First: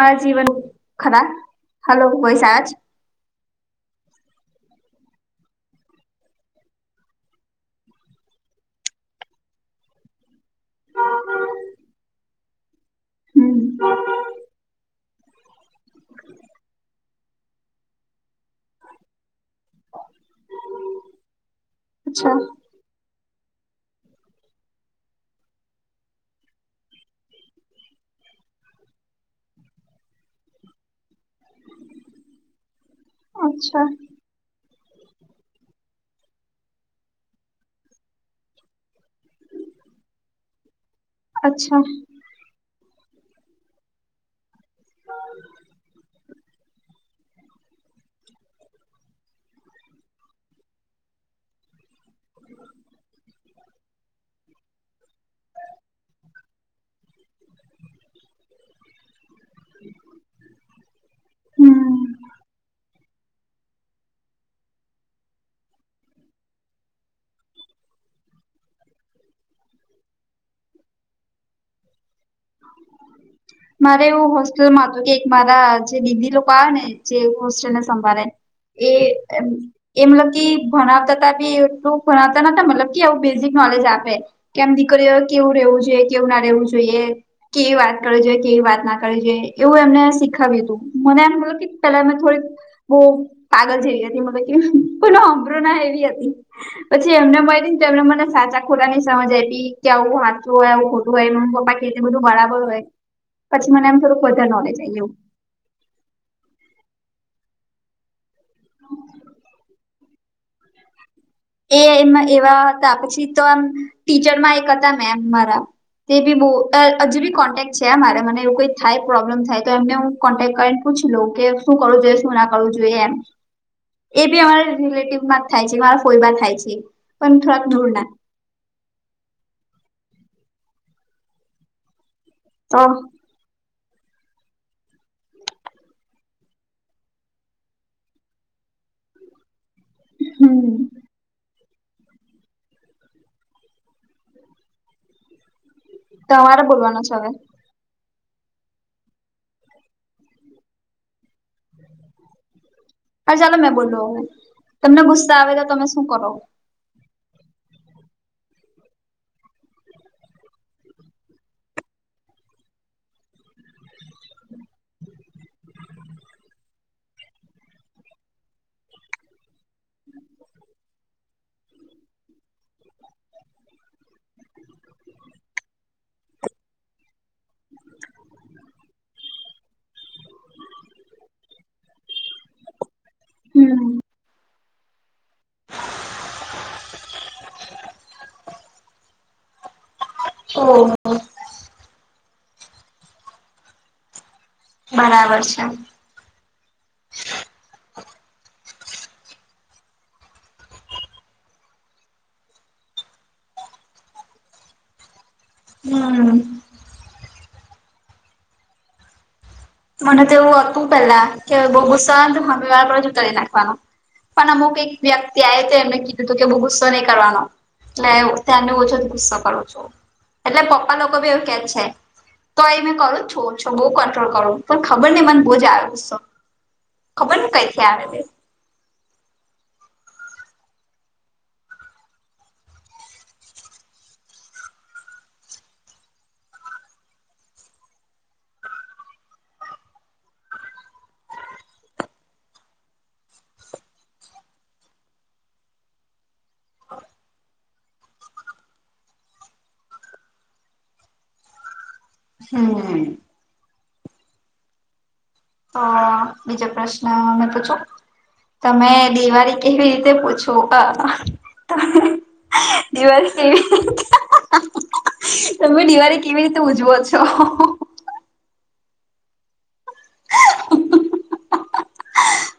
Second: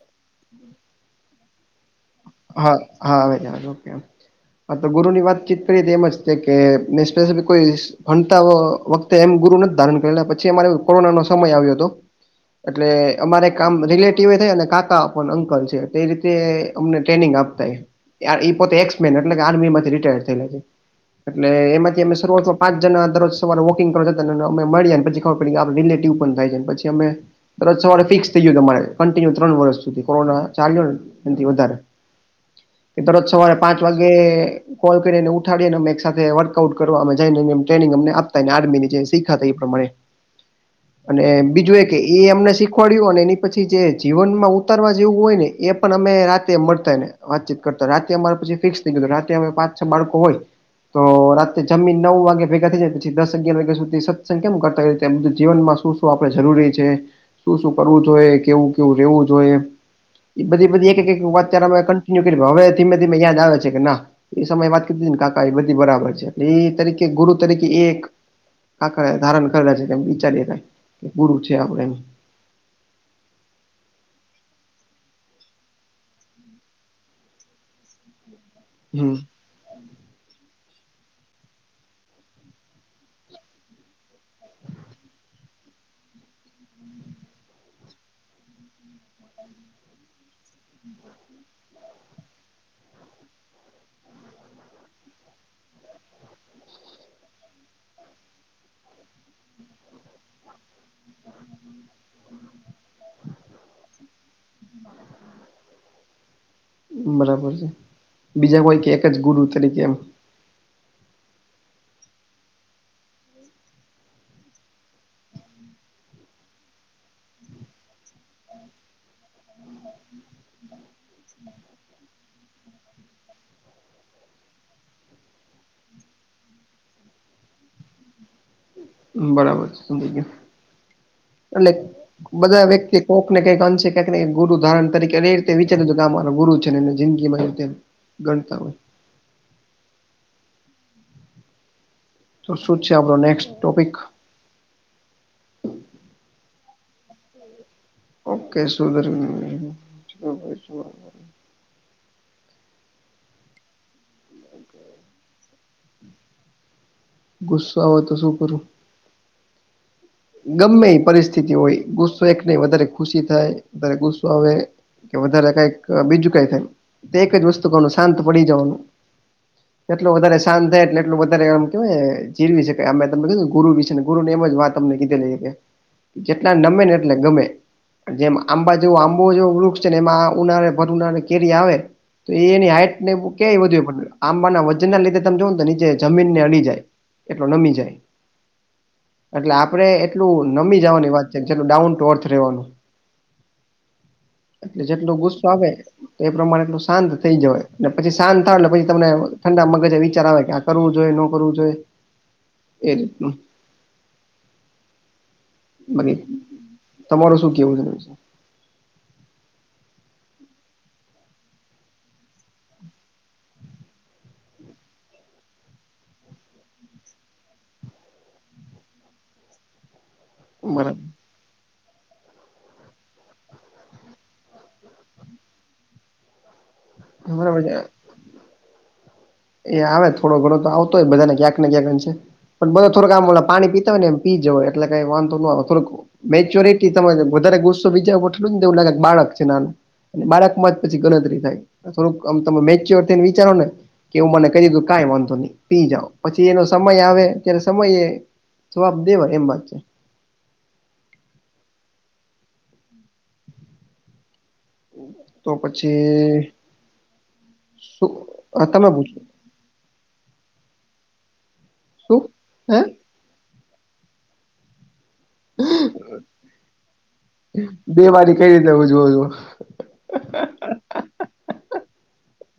મારા જીવન ખરા હલો કોય સાજ. હા હા આવે જ આવે ઓકે હ તો ગુરુની વાતચીત કરીએ તો એ જ છે કે મેં સ્પેસિફિક કોઈ ભણતા વખતે એમ ગુરુ ના જ ધારણ કરેલા પછી પછી અમારો કોરોના નો સમય આવ્યો હતો એટલે અમારે કામ હમ રિલેટવે થાય અને કાકા અંકલ છે તે રીતે અમને ટ્રેનિંગ આપતા પોતે એક્સમેન એટલે કે આર્મી માંથી રિટાયર થયેલા છે એટલે એમાંથી અમે અચ્છા શરૂવાત પાંચ જણા દરરોજ સવારે વોકિંગ કરતા અને અમે મળીએ પી ખબર પડી રિલેટિવ પણ થાય જાય પછી અમે દરોજ સવારે ફિક્સ થ ગયું તમારે કન્ટિન્યુ ત્રણ વર્ષ સુધી. કોરોના ચાલ્યોને એ વધારે દરરોજ સવારે પાંચ અચ્છા વાગે. કોલ કરીને ઉઠાડીને એક સાથે વર્કઆઉટ કરવા જ ટ્રેનિંગ આપ આર્મી જે શીખાતા એ પ્રમાણે અને બીજું અચ્છા એ કે એ અમને શીખવાડ્યું અને એની પછી જે જીવનમાં ઉતરવા જેવું હોય ને એ પણ અમે મળતા ને વાતચીત કરતા રાતે અમારે પછી ફિક્સ થઈ ગયું રાતે અ પાચ છ બાળકો હોય. તો રાતેે જમી નવ વાગે ભેગા થઈ જાય પછી દસ અગિયાર વાગ્યા સુધી. સંખ્યા કરતા એમ જીવનમાં શું શું આપડે જરૂરી છે. શું શું કરવું જોઈએ કેવું કેવું રહેેવું જોઈએ. એ બધી બધી એક એક એક વાત ત્યારે મે હમ કન્ટિન્યુ કરી હવે ધીમે ધીમે યાદ આવે છે કે ના એ સમયે વાત કરીધી ને કાકા એ બધી બરાબર છે એટલે એ તરીકે ગુરુ તરીકે એક કાકાએ ધારણ કરેલા છે કેમ વિચારીએ ક કે ગુરુ છે આપડે એ [inaudible] [unintelligible] મારે એવું હોસ્ટેલમાં હતું કે એક મારા જે દીદી લોકો આવે ને જે હોસ્ટેલ ને સંભાળે. એ હમ એમ. એ મતલબ કે ભણાવતાબી એટલું ભણાવતા નતા મતલબ કે આવું બેઝિક નોલેજ આપે. કેમ દીકરીઓ કેવું રહેવું જોઈએ કેવું ના રહેવું જોઈએ. કેવી વાત કરે છેઈ કેવી વાત ના કરે જોઈ એવું એમને શીખાવ્યું હતું મને એમ મતલબ કે પેલા થોડીક બહ પાગલ જેવી હતી મ કેલો અબરોના એવી હતી પછી એમને મળય ને તો એમને મને સાચા ખોલા ની સમજ આપી કે આવું સાચું હોય આવું ખોટું હોય મમ્મ પપા એ બધું બરાબર હોય પછી મને એમ થોડુંક વધારે નોલેજ આવી ગયું બરાબર છે બીજા કોઈ કે એક જ ગુરુ તરીકે એમ એ એવા હતા પછી તો આમ ટીચરમાં એક હતા મેમ મારા તે બી બહુ હજી બી કોન્ટેક્ટ છે મારે મને એવું કોઈ થાય પ્રોબ્લેમ થાય તો એમને હું કોન્ટેક્ટ કરીને પૂછી લ કે શું કરવું જોઈએ શું ના કરવું જોઈએ એમ એ બી અમારા રિલેટિવ માં જ થાય છે મારા ફોઈમાં થાય છે પણ થોડાક દૂર ના બરાબર છે સમજી ગયો એટલે બધા તો વ્યક્તિ કોક ક કઈકંશે કક ગુ ધારણરીકે એ રીતે વિચાર કે અ મારોુરુ ને એને જિંદગીમાં ગણતા હોય હમ તો શું છે આપણો નેક્સ્ટ ટોપિક તમારે બોલવાનું છે હવે ઓકે સો [inaudible] અરે ચાલો મેં બોલું હવે તમને ગુસ્સા આવે તો તમે શું કરો ગુસ્સો આવે તો શું કરું ગમે એ પરિસ્થિતિ હોય ગુસ્સો એક નહી વધારે ખુશી થાય ત્યારે ગુસ્સો આવે કે વધારે કઈક બીજું કઈ થાય તે એક જ વસ્તુ કરવાનું શાંત પડી જવાનું એટલું વધારે શાંત થાય એટલું વધારે એમ કેવાય જીવી શકે અમે તમે કીધું ગુરુ વિ છેશે ગુરુની એમ વાત તમને કીધે લઈ કે જેટલા નમે ને એટલે ગમે જેમ આંબા જેવો આંબો જેવો વૃક્ષ છે ને એમાં ઉનાળે ભર ઉનાળે કેરી આવે તો એની હાઈટ ને ક્યાંય વધુ હમ પણ આંબાના જેના લીધે તમે જોવ ને તો નીચે જમીનને અડી જાય એટલો નમી જાય હ એટલે આપડણે એટલું ઓ નમી જવાની વાત છે. જેલ ડાઉન ટુ અર્થ રેવાનું એટલે જેટલો બરાબર ગુસ્સો છે આવે તો એ પ્રમાણે એટલું શાંત થઈ જયને પછી શાંત થાય લે પછી તમને ઠંડા મગજે વિચાર આવે કે કરવું જોઈએ ન કરવું જોઈએ એ રીતનું અને હમ તમારું શું કેવું છે મને તો એવું હતું પેલા કે બહુુ ગુસ્સો આવે ને તો હામે વાળા પર જ ઉતારી નાખવાનો પણ અમુક એક વ્યક્તિ આયો હતો એમને ઋવું કીધું તું કે બહુ ગુસ્સો નહીં કરવાનો એટલે ત્યારને ઓછો ગુસ્સો કરુ છું એટલે પપ્પા બરાબર લોકો બી એવું કે છે તો એ મેં કરું છો છું બહ કંટ્રોલ કરું, પણ ખબર ને મન બહુજ આવે ગુસ્સો ખબર ને કઈથી આવે છે? એ આવે થોડો ઘડો તો આવતોય બધાને ક્યાંક ને ક્યાંક એ છે પણ બધો થોડક આમે પાણી પીતા હોય એમ પી જો એટલે કઈ વાંધ ન ના આવે થોડક મેચ્યોરિટી તમે વધારે ગુસ્સો બીજા એટલું ને એવું લાગે બાળક છે નાનું, બાળક માં જ પછી ગણતરી થાય થોડુંક આમ તમે મેચ્યોર થઈને વિચારો ને કે એવું મને કહીધું કઈ વાંધો નહી પી જાાવ પછી એનો સમય આવે ત્યાર સમયે જવાબ દેવાય એમ વાત છે. હમ તો તો પછી બીજો પ્રશ્ન મેં પૂછું શું તમે દિવાળી? કેવી રીતે પૂછવું ક શું હે દિવાળી? વી તમે દિવાળી કેવી રીતે ઉજવો છો? બે વારી કઈ રીતે હું ઉજવુ છુ?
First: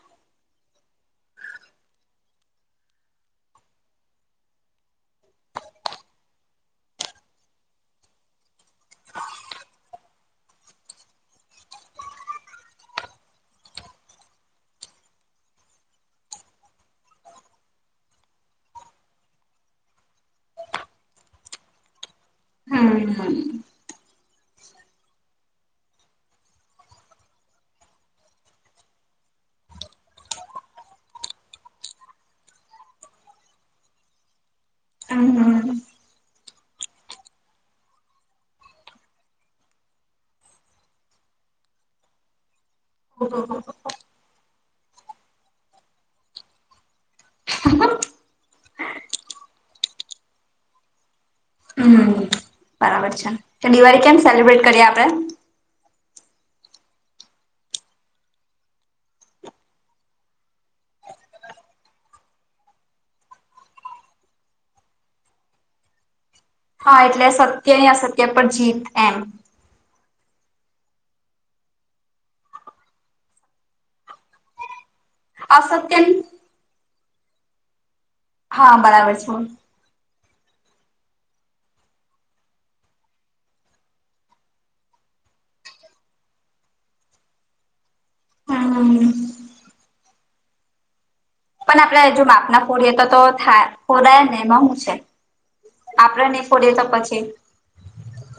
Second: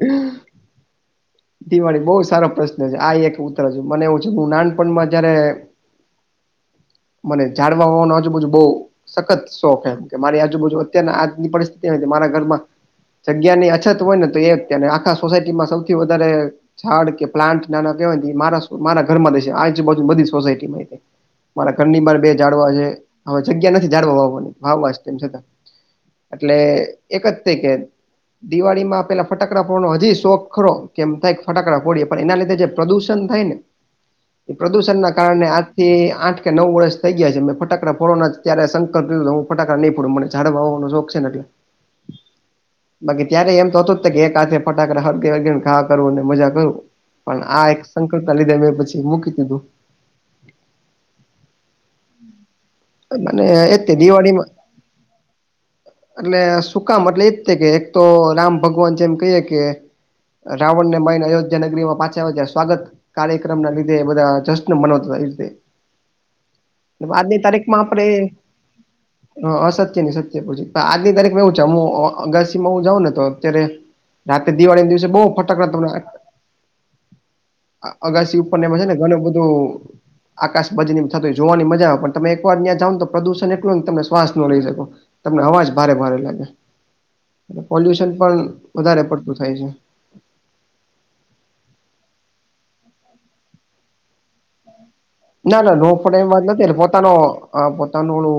હમ દિવાળી બહુ સારો પ્રશ્ન છે આ એક ઉતર છ મને એવું છે હું નાનપણમાં જયારે મને જાડવા હોવાનુંજ બજું બહુ સખત શોખ એમ કે મારી આજુબાજુ અત્યાર આજની પરિસ્થિતિ મારા ઘરમાં જગ્યા ની અછત હોય ને તો એને આખા સોસાયટી માં સૌથી વધારે ઝાડ કે પ્લાન્ટ નાના કહેવાય મારા મારા ઘર માં દે આજ બાજુ બધી સોસાયટીમાં મારા ઘરની બર બે જાડવા છે હવે હમ. જગ્યા નથી જાડવા વાવવાની વાવા તેમ છતાં એટલે એક જ કે તે દિવાળી માં પેલા ફટાકડા ફડવાનો હજી શોખ ખરો, કેમ થાય ફટાકડા ફડીએે પણ એના લીધે જે પ્રદૂષણ થાય ને, એ પ્રદૂષણ ના હમ કારણે આજથી આઠ કે નવ વર્ષ થઈ ગયા છે મે ફટાકડા ફોડવાના જ ત્યારે સંકલ્પ લીધો તો હું ફટાકાડા નહીં ફોડ મને ઝાડવા માં હોવાનો શોખ છે ને એટલે બાકી ત્યારે એમ તો હમ હતું જ કે એકાહાથે ફટાકડા હળગાવી ને ઘા કરવું અને મજા કરવું પણ આ એક સંકલ્પના લીધે મેં પછી મૂકી દીધુંવ હમ બરાબર છે. અને તો એજ તે દિવાળી કેમ દિવાળીમાં સેલિબ્રેટ કરીએ આપડે? એટલે સુકામ એટલે એજ થ કે એક તો રામ ભગવાન જેમ કહીએ કે રાવણ ને મારીને અયોધ્યા નગરી માં પાછા આવ જ્યા સ્વાગત, કાર્યક્રમના લીધે બધા જશ્ ન મનવઈતે હા એટલે આજની તારીખ સત્ય માં અને આપણે અસત્ય પર જીત એમ હ અસત્યની સત્ય પછ તો આજની તારીખમાં એવું છે હું અગાશીમાં હું જાઉં ને તો અત્યારે રાતે દિવાળી ના દિવસે બહુ ફટાકડા અસત્ય [unintelligible] ત અગાસી હા ઉપરમાં છે ને બરાબર ઘણું બધું આકાશ બજની થતો હોય જોવાની મજા આવે પણ તમે એકવાર ત્યાં જાવને તો પ્રદુષણ એટલું ને તમે શ્વાસ ન લઈ શકો. તમને અવાજ ભારે ભારે લાગે પોલ્યુશન પણ હમ વધારે પડતું થાય છે. પણ આપડે જો માપના ફોડીએ તો થાય ફોડાય ને એમાં હું છે? ના ના નો ફોડાય આપડે એમ વાત નહી નથી આ ફોડીએ તો પોતા નો પછી આ પોતાનું ઓલુ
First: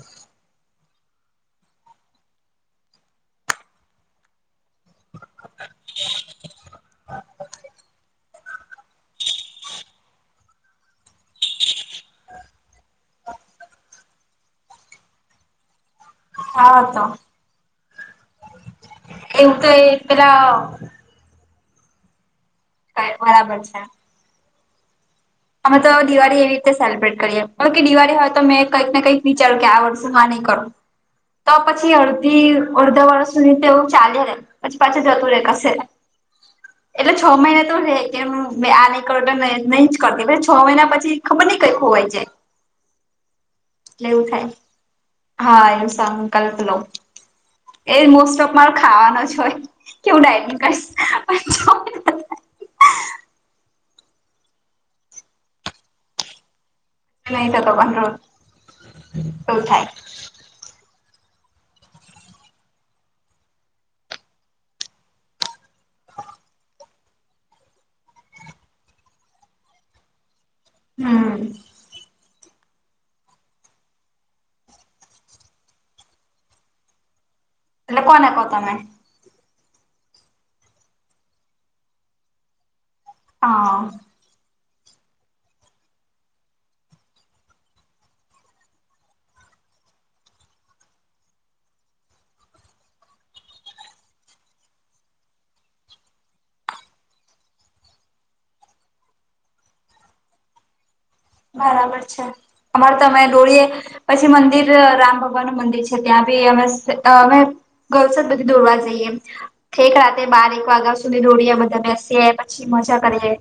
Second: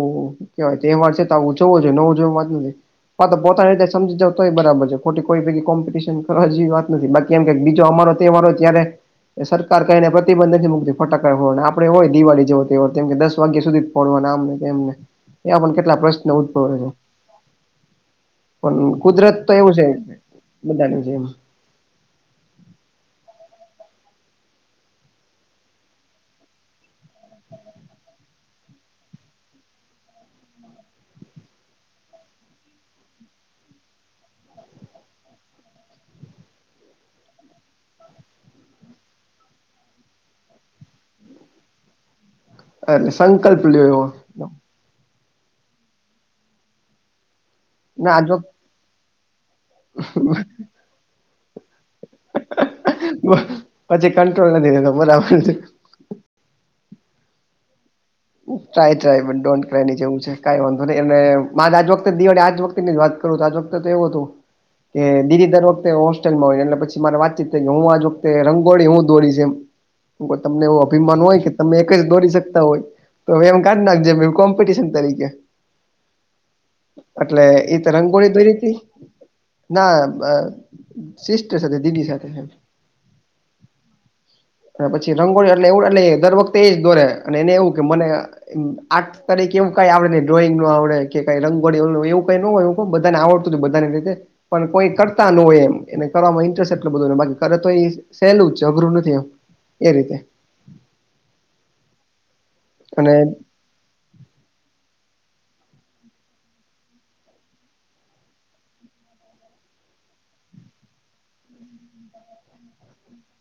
કેવાય તહેવાર છે તો ઉજવો જોઈએ નવું ઉજવો એ વાત નથી હ તો પોતાની રીતે સમજી જ તોય બરાબર છે. ખોટી કોઈ કોમ્પિટશન કરવા જેવી વાત નથી બાકી એમ કે બીજો અમારો તહેવારો ત્યારે સરકાર કહીને પ્રતિબંધકથી મુ ફટાકડા ફોડવાના આમ. આપણે હોય દિવાળી જેવ કે દસ વાગ્યા સુધી જ ફોડવાના મને તેમને એવા પણ કેટલા પ્રશ્ન? હા લપને [inaudible] તો પણ કુદરત તો એવું છે બધાનું છે એમ બરાબર છે અમે તો દિવાળી એવી રીતે સેલિબ્રેટ કરીએ કે દિવાળી હોય તો મેં કંઈક ને કંઈક વિચાર્યું કે આ વર્ષેમાં નહીં કરો. તો પછી અડધી અડધા વર્ષ સુધી તેું ચાલે રે પછી પાછું જતું રે કશે એટલે છ મહિના તો રે કે આ ન કરટ નહી. કરતી પછ છ મહિના પછી ખબર નઈ કઈ ખોવાઈ જાય. એટલે સંકલ્પ લ્યો એટલે એવું એવો થાય હા એવું સકલ્પ લઉ. એ ના જો મોસ્ટ ઓફ મારો ખાવાનો જ હોય કેવું ડાયટિંગ કરીશ. પછી કંટ્રોલ નથી લેતો બરાબર. ન થતો મારો. ટ્રાય ટ્રાય પણ ડોન્ટ ટ્રાય ની જેવું છે. કઈ વાંધો નહી એ મા આજ વખતે દિવાળી આજ વખતે જ વાત કરું આજ વખતે તો એવું હતું કે દીદી દર વખતે હોસ્ટેલમાં હોય એટલેછી મારે વાતચીત થઈ કે હું આજ વખતે રંગોળી હું દોડીશ એમ. તમને એવો અભિમાન હમ હોય કે તમે એક જ દોરી શકતા હોય. તો હવે એમ કાઢ નાખજ કોમ્પિટશન તરીકે એટલે એ તો એટલે કોને રંગોળી કહો દઈ તમે હતી ના સિસ્ટર સાથે દીદી સાથે. હા. અને પછી રંગોળી એટલે એવું એટલે દર વખતે એજ દોરે અને એને એવું કે મને આર્ટ તરીકે એવું કઈ આવડે ને ડ્રોઈંગું આવડ કે કઈ રંગોળીું એવું કઈ ન હોય. બધાને આવડતું હતું બધાને રીતે. પણ કોઈ કરતા ન હોય એમ એને કરવામાં ઇન્ટરેસ્ટ એટલો બધુંને બાકી કરે તો એ સહેલું જ છે અઘરું નથી આમ એ રીતે. બરાબર છે અમારે તો અને અમે દોળએ પછી મંદિર રામ ભગવાન નું મંદિર છે ત્યાં બી અમે અમે ગર્લ્સ જ બધી દોરવા જઈએ. ઠેક રાતે બાર એક વાગ્યા સુધી દોડીએ બધા બેસીએ પછી મજા કરીએ.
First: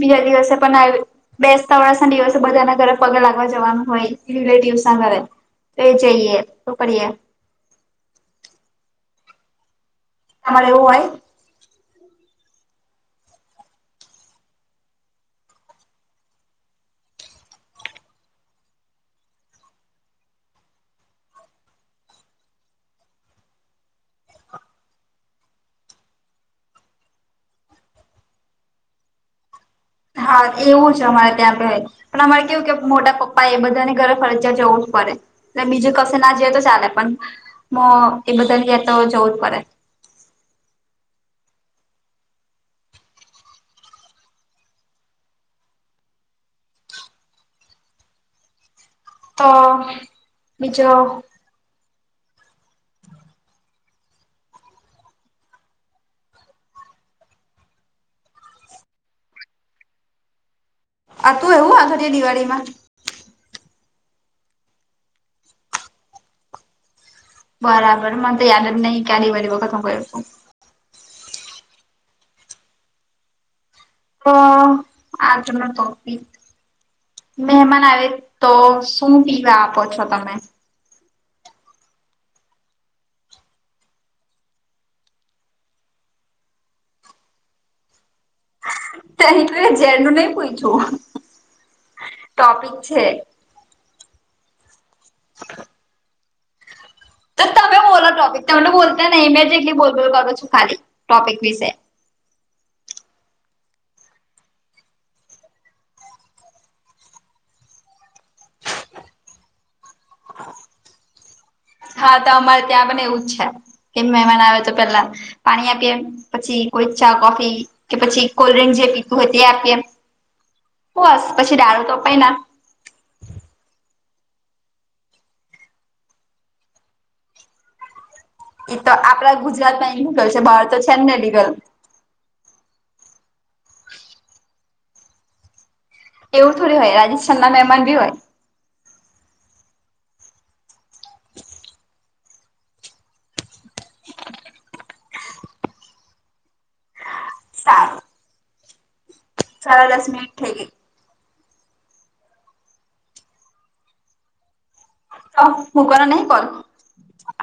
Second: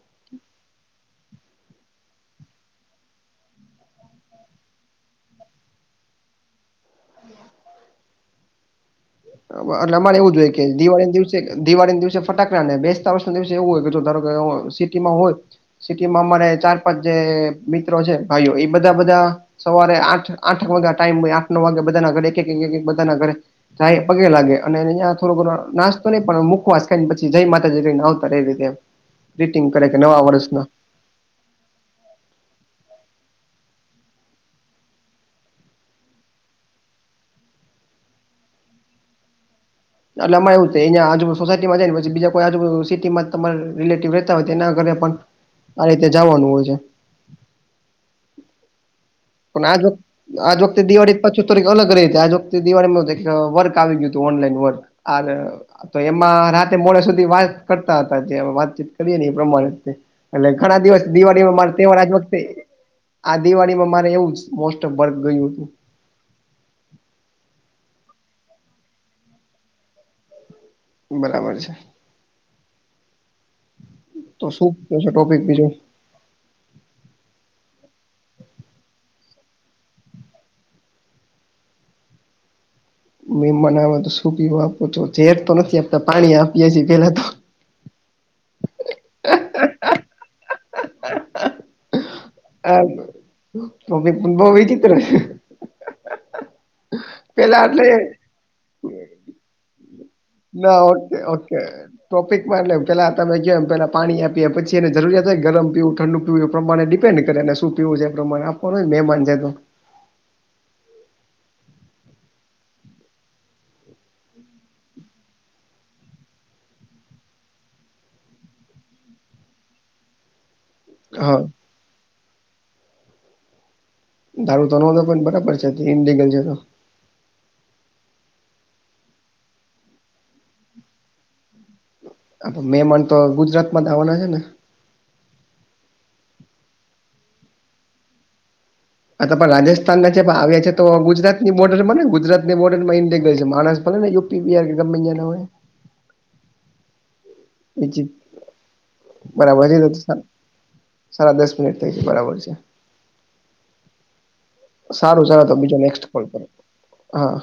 બીજા દિવસે પણ આવી બેસતા વર્ષ ના દિવસે બધાના ઘરે પગે લાગવા જવાનું હોય રિલેટિવસ ના ઘરે એ જઈએ તો કરીએ. એટલે અમારે એવું જોઈએ કે તમારે એવું દિવાળી હોય ના દિવસ દિવાળી દિવસે ફટાકડાને બેસતા વર્સ ના દિવસે એવું હોય કે જો ધારો કે સિટીમાં હોય સિટીમાં અમારે ચાર પાંચ જે મિત્રો છે ભાઈઓ એ બધા બધા સવારે આઠ આઠ વાગે આ ટાઈમ આઠ નવ વાગે બધાના ઘરે એક એક એક એક બધાના ઘરે જાય પગે લાગે અનેહી્યાં થોડો ઘણો નાસ્તો નહી પણ મુખવાસ ખાયને પછી જય માતાજી કઈને આવતા રહેવી રીતે. રીટિંગ કરે કે નવા હા વર્ષના. એવું અમારે ત્યાં પણ અમારે કેવું કે મોટા પપ્પા એ બધાની ઘરે ફરજયા જવું જ પડે. એટલે બીજું કસે ના જઈએ તો ચાલે પણ એ બધા તો જવું જ પડે. એટલે અમાં એવું થ અં આજુ સોસાયટીમાં જાય ને પછી બીજા કો આજુ સિટીમાં તમા રિલેટિવ રતા હોય તો એના ઘરે પણ આ રીતે જવાનું હોય છે. તો પણ આજ વખતે આજ વખતે બીજો દિવાળી પાછી થોડીક અલગ રહી હતી આજ વખતે દિવાળીમાં વર્ગ આવી ગયું હતું ઓનલાઈન વર્ક તો એમાં રાતે મોડે સુધી વાત કરતા હતા જે વાતચીત કરીએ ને એ પ્રમાણે. એટલે ઘણા દિવસ હતું દિવાળીમાં મારર એવું આગળ આજ વખતે દિવાળીમાં આ દિવાળીમાં માર એવું જ મોસ્ટ ઓ બર્ગ ગયું હતું. બરાબર મને તો યાર નહી કઢ પ વ ક તું ક છું બરાબર છે તો શું છે આજ ટોપિક બીજો તો મહેમાન આવે તો. શું પીવા આપો છો તમે? મને તો શું પીવું આપ છો ઝેર તો નથી આપતા પાણી આપીએીએ પેલા તો. [inaudible] ત તો એ ઝેરનુંનુ નહી પૂછું ટોપિક છે. તોી બચિત્ર [unintelligible] હ. તો પેલા તમે એટલે બોલો ટોપિક તમને બોલતા નહીં મેં જેટલી બોલબોલ કરું છું ખાલી ના ઓકે ટોપિક ઓકે વિશે ટોપિકમાં એટલે પેલા તમે ક એમ પેલા પાણી આપીએ પછી એને જરૂરિયાત હોય ગરમ પીવું ઠંડુ એ પ્રમાણે ડિપેન્ડ કરેને શું પીવું છે એ પ્રમાણે આપવાનું મહેમાન છે તો હા તો અમારે ત્યાં બને એવું જ છે કેમ મહેમાન આવે તો પેલા પાણી આપીએ પછી કોઈ ચા કોફી કે પછી કોલ્ડ્રિંક જે પીતું હોય તે આપીએ બસ હા પછી દારૂ તો પી ના દારૂ તનો પણ બરાબર છે [unintelligible] છે તો તો આપડા ગુજરાત માં એ લિકલ છે બહાર તો છે ને લીગલ મહેમાન તો ગુજરાતમાં જ આવવાના છે ને એવું થોડ હોય રાજસ્થાન ના મહેમાન ભી હોય આ તમા રાજસ્થાન ના જે આવ્યા છે તો ગુજરાતની બોર્ડર પર ને ગુજરાતની બોર્ડર માં ઇન્ટેક ગયો છે [unintelligible] [unintelligible] હોય સારું બરાબર છે સાડા દસ [unintelligible] મિનિટ થઈ ગઈ સાડા દસ મિનીટ થય ગયે બરાબર છે સારું સારૂ તો બીજો નેક્સ્ટ કોલ કરો હા